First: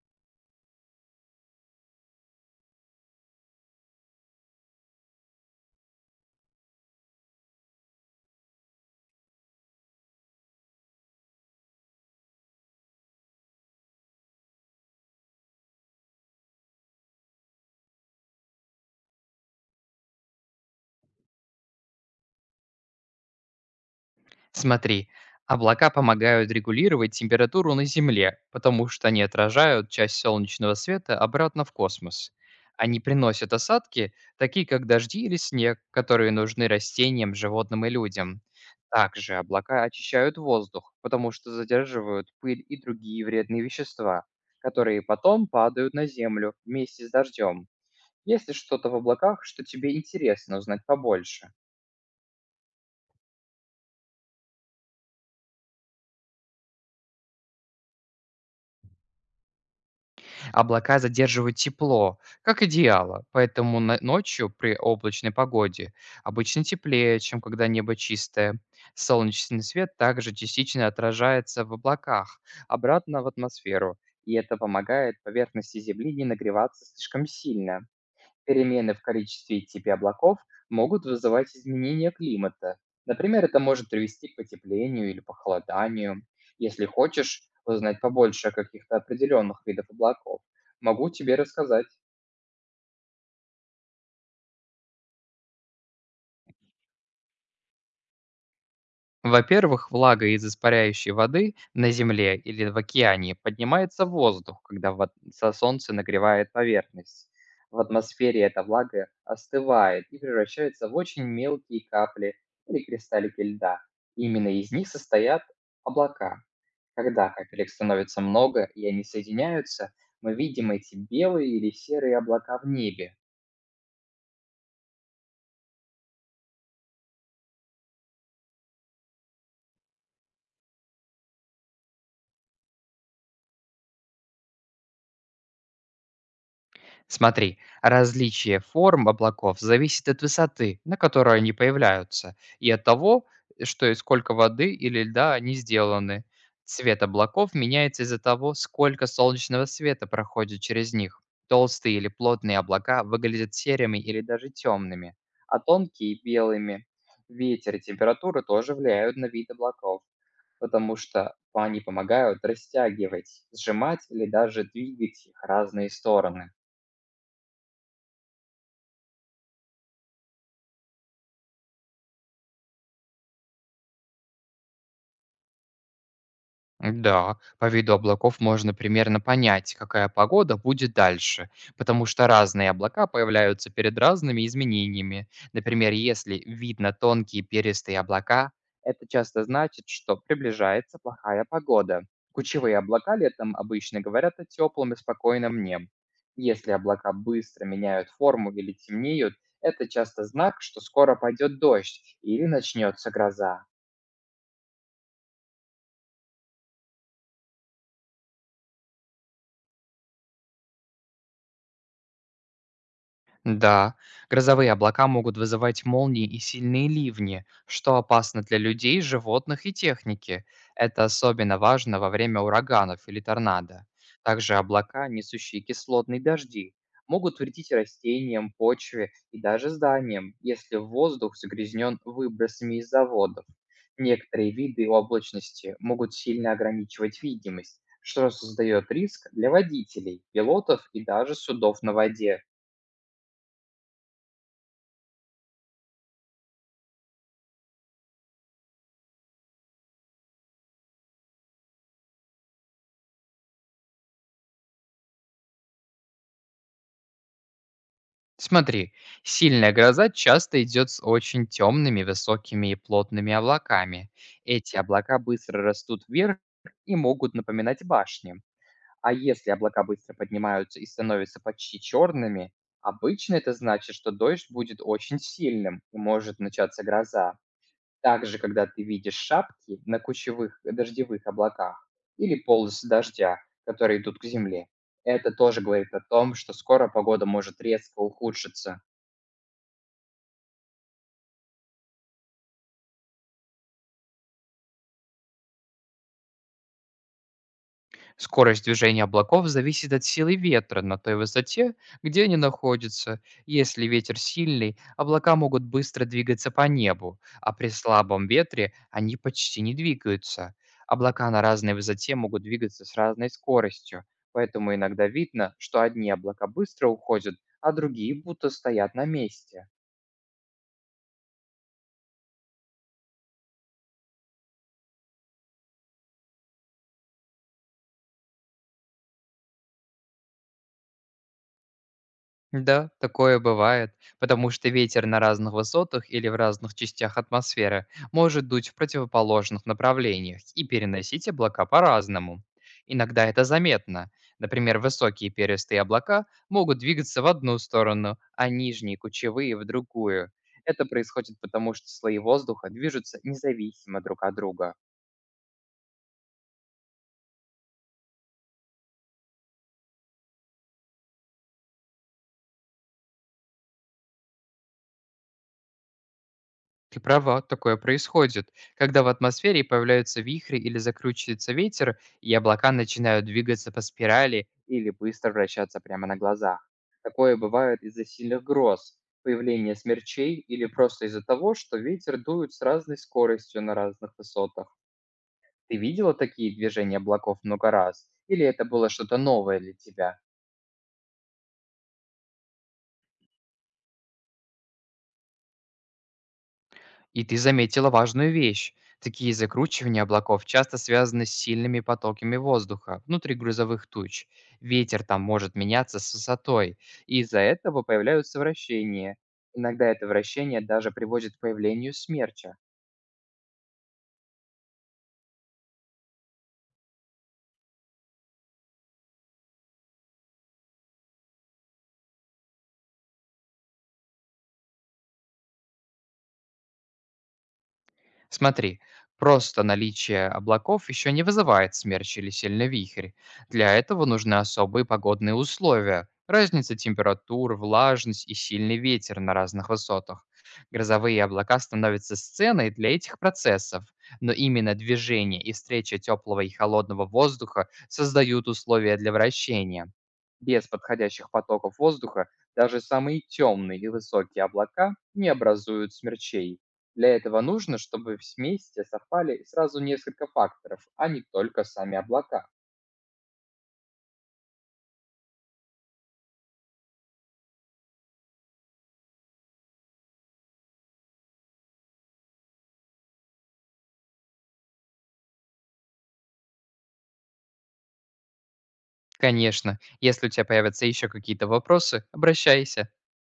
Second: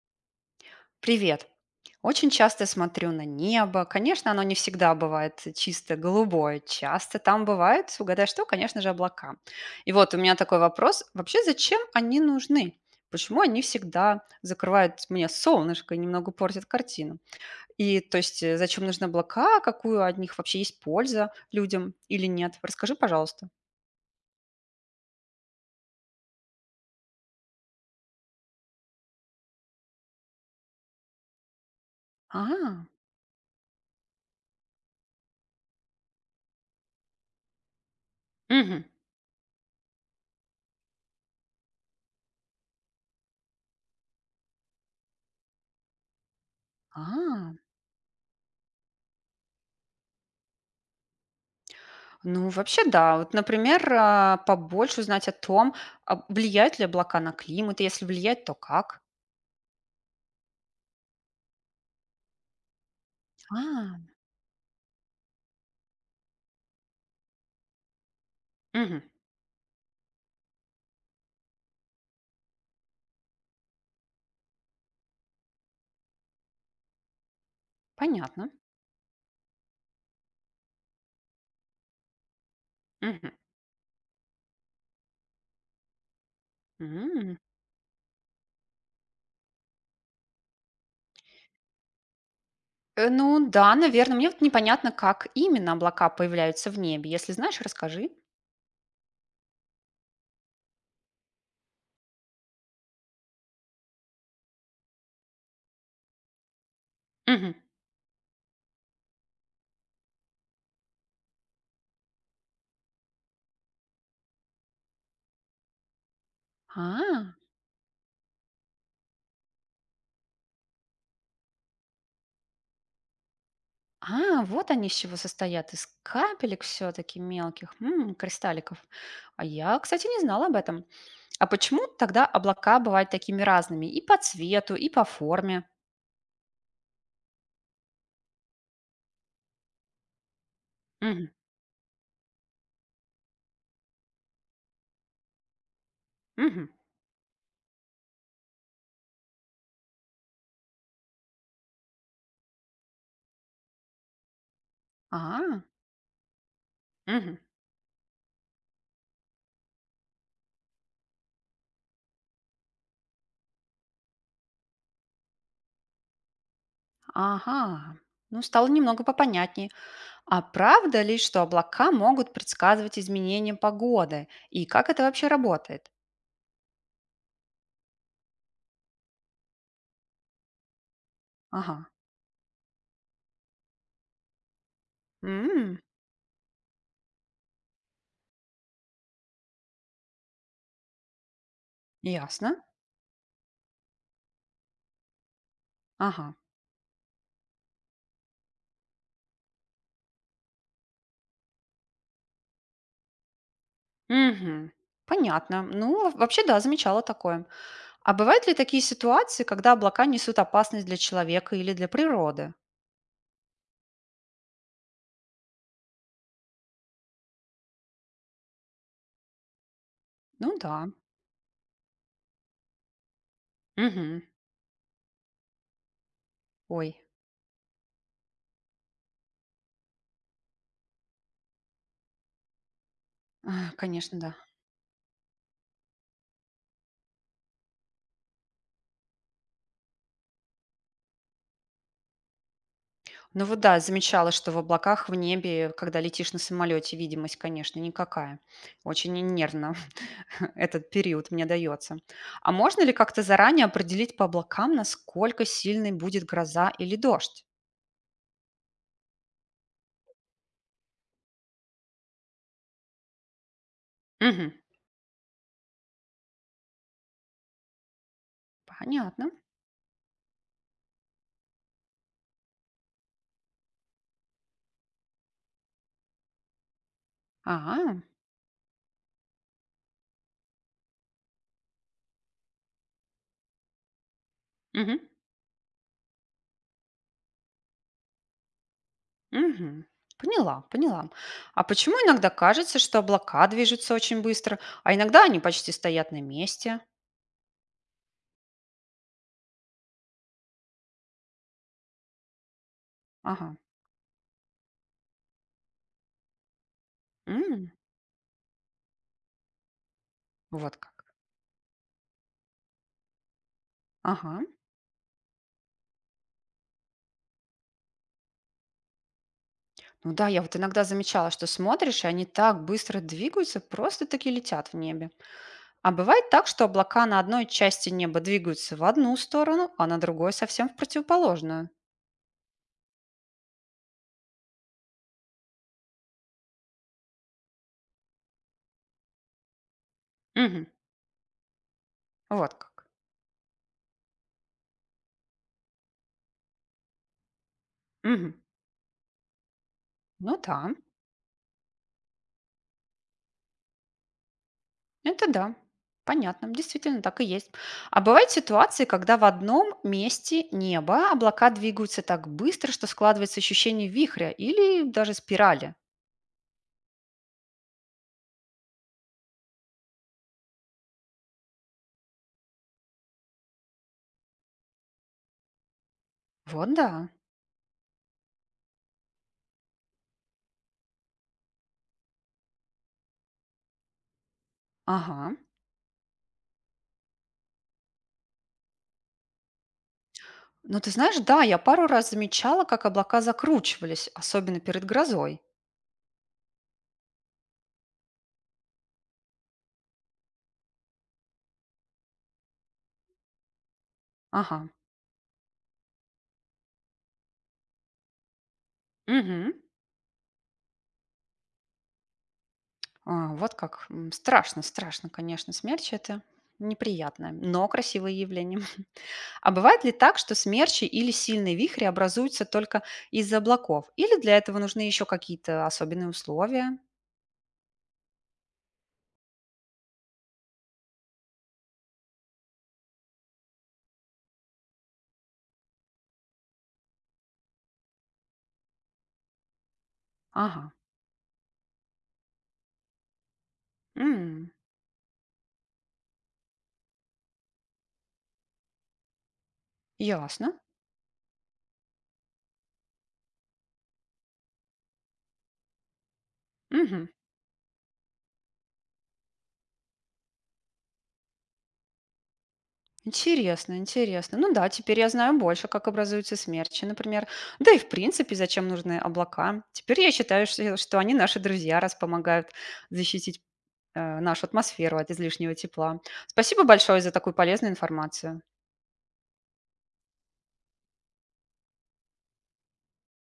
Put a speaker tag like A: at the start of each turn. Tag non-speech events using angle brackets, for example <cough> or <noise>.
A: Привет. Очень часто я смотрю на небо. Конечно, оно не всегда бывает чисто голубое. Часто там бывают, угадай что, конечно же, облака. И вот у меня такой вопрос. Вообще, зачем они нужны? Почему они всегда закрывают мне солнышко и немного портят картину? И то есть зачем нужны облака? Какую от них вообще есть польза людям или нет? Расскажи, пожалуйста.
B: Смотри, облака помогают регулировать температуру на Земле, потому что они отражают часть солнечного света обратно в космос.
A: А.
B: Они приносят осадки, такие как дожди или снег, которые нужны растениям, животным и людям.
A: Мгм.
B: Также облака очищают воздух, потому что задерживают пыль и другие вредные вещества, которые потом падают на Землю вместе с
A: А.
B: дождем. Есть ли что-то в облаках, что тебе интересно узнать побольше?
A: Ну вообще, да, Вот, например, побольше узнать о том, влияют ли облака на климат, и если влияют, то как.
B: Облака задерживают тепло, как одеяло, поэтому
A: А.
B: ночью при облачной погоде обычно теплее, чем когда небо чистое.
A: Мгм.
B: Солнечный свет также частично отражается в облаках, обратно в атмосферу, и это помогает поверхности Земли не нагреваться слишком сильно.
A: Понятно.
B: Перемены в количестве и типе облаков могут вызывать изменения климата.
A: Мгм.
B: Например, это может привести к потеплению или похолоданию. Если
A: М.
B: хочешь узнать побольше о каких-то определенных видах облаков, могу тебе рассказать.
A: Ну да, наверное. Мне вот непонятно, как именно облака появляются в небе. Если знаешь, расскажи.
B: Во-первых, влага из испаряющей воды на Земле или в океане поднимается в воздух, когда солнце нагревает поверхность.
A: Мгм.
B: В атмосфере эта влага остывает и превращается в очень мелкие капли или кристаллики льда. Именно из них состоят облака. Когда
A: А,
B: капелек становится много и они соединяются, мы видим эти белые или серые облака в небе.
A: а, вот они из чего состоят. Из капелек все-таки мелких, м, кристалликов. А я, кстати, не знала об этом. А почему тогда облака бывают такими разными? И по цвету, и по форме.
B: Смотри, различие форм облаков зависит от высоты, на которой они появляются, и от того, что и сколько воды или льда они сделаны.
A: Мгм.
B: Цвет облаков меняется из-за того, сколько солнечного света проходит через них. Толстые или плотные облака выглядят серыми или даже темными, а
A: А.
B: тонкие – белыми.
A: Мгм.
B: Ветер и температура тоже влияют на вид облаков, потому что они помогают растягивать, сжимать или даже двигать их разные стороны.
A: Ага. Ну, стало немного попонятнее. А правда ли, что облака могут предсказывать изменения погоды? И как это вообще работает?
B: Да, по виду облаков можно примерно понять, какая погода будет дальше,
A: Ага.
B: потому что разные облака появляются перед разными изменениями.
A: М.
B: Например, если видно тонкие перистые облака, это часто значит, что приближается плохая погода.
A: Ясно.
B: Кучевые облака летом обычно говорят о теплом и спокойном небе.
A: Ага.
B: Если облака быстро меняют форму или темнеют, это часто знак, что скоро пойдет дождь или начнется гроза.
A: Мгм. Понятно. Ну, вообще, да, замечала такое. А бывают ли такие ситуации, когда облака несут опасность для человека или для природы?
B: Да, грозовые облака могут вызывать молнии и сильные ливни, что опасно для людей, животных и техники.
A: Ну да.
B: Это особенно важно во время ураганов или торнадо.
A: Мгм.
B: Также облака, несущие кислотные дожди,
A: Ой.
B: могут вредить растениям, почве и даже зданиям, если воздух загрязнен выбросами из заводов.
A: <laughs> <sighs> Конечно, да.
B: Некоторые виды облачности могут сильно ограничивать видимость, что создает риск для водителей, пилотов и даже судов на воде.
A: Ну вот да, замечала, что в облаках, в небе, когда летишь на самолете, видимость, конечно, никакая. Очень нервно <laughs> этот период мне дается. А можно ли как-то заранее определить по облакам, насколько сильной будет гроза или дождь?
B: Смотри, сильная гроза часто идет с очень темными, высокими и плотными облаками.
A: Мгм.
B: Эти облака быстро растут вверх и могут напоминать башни. А
A: Понятно.
B: если облака быстро поднимаются и становятся почти черными, обычно это значит, что дождь будет очень сильным и может начаться гроза.
A: Ага.
B: Также, когда ты видишь шапки на кучевых дождевых облаках или полосы дождя, которые идут к земле,
A: Мгм,
B: это тоже говорит о том, что скоро погода может резко ухудшиться.
A: мгм. Поняла, поняла. А почему иногда кажется, что облака движутся очень быстро, а иногда они почти стоят на месте?
B: Скорость движения облаков зависит от силы ветра на той высоте, где они находятся.
A: Ага.
B: Если ветер сильный, облака могут быстро двигаться по небу, а при
A: М,
B: слабом ветре они почти не двигаются.
A: Вот как.
B: Облака на разной высоте могут двигаться с разной скоростью,
A: Ага.
B: поэтому иногда видно, что одни облака быстро уходят, а другие будто стоят на месте.
A: Ну да, я вот иногда замечала, что смотришь, и они так быстро двигаются, просто таки летят в небе. А бывает так, что облака на одной части неба двигаются в одну сторону, а на другой совсем в противоположную.
B: Да, такое бывает, потому что ветер на разных высотах или в разных частях атмосферы может дуть в противоположных направлениях
A: Угу.
B: и переносить облака по-разному.
A: Вот как.
B: Иногда это заметно. Например, высокие перистые облака могут двигаться в одну сторону,
A: Угу.
B: а нижние кучевые в другую.
A: Ну да,
B: Это происходит потому, что слои воздуха движутся независимо друг от друга.
A: это да. Понятно, действительно так и есть. А бывают ситуации, когда в одном месте неба облака двигаются так быстро, что складывается ощущение вихря или даже спирали.
B: Ты права, такое происходит, когда в атмосфере появляются вихри или закручивается ветер, и облака начинают двигаться по спирали или быстро вращаться прямо на глазах.
A: Вот да.
B: Такое бывает из-за сильных гроз, появления смерчей или просто из-за того, что ветер дует с разной скоростью на разных высотах.
A: Ага.
B: Ты видела такие движения облаков много раз? Или это было что-то новое для тебя?
A: Ну, ты знаешь, да, я пару раз замечала, как облака закручивались, особенно перед грозой.
B: И ты заметила важную вещь. Такие закручивания облаков часто связаны с сильными потоками воздуха внутри грузовых туч.
A: Ага.
B: Ветер там может меняться с высотой, и из-за этого появляются вращения.
A: Мгм.
B: Иногда это вращение даже приводит к появлению смерча.
A: А, вот как. Страшно, страшно, конечно. Смерчи– это неприятное, но красивое явление. <laughs> А бывает ли так, что смерчи или сильные вихри образуются только из-за облаков? Или для этого нужны еще какие-то особенные условия?
B: Смотри, просто наличие облаков еще не вызывает смерч или сильный вихрь. Для этого нужны особые погодные условия, разница температур, влажность и сильный ветер на разных высотах.
A: Ага.
B: Грозовые облака становятся сценой для этих процессов, но
A: М,
B: именно движение и встреча теплого и холодного воздуха создают условия для вращения.
A: Ясно.
B: Без подходящих потоков воздуха даже самые темные и высокие облака не образуют смерчей.
A: Мгм.
B: Для этого нужно, чтобы вместе совпали сразу несколько факторов, а не только сами облака.
A: Интересно, интересно. Ну да, теперь я знаю больше, как образуются смерчи, например. Да и в принципе, зачем нужны облака. Теперь я считаю, что они наши друзья, раз помогают защитить нашу атмосферу от излишнего тепла. Спасибо большое за такую полезную информацию.
B: Конечно, если у тебя появятся еще какие-то вопросы, обращайся.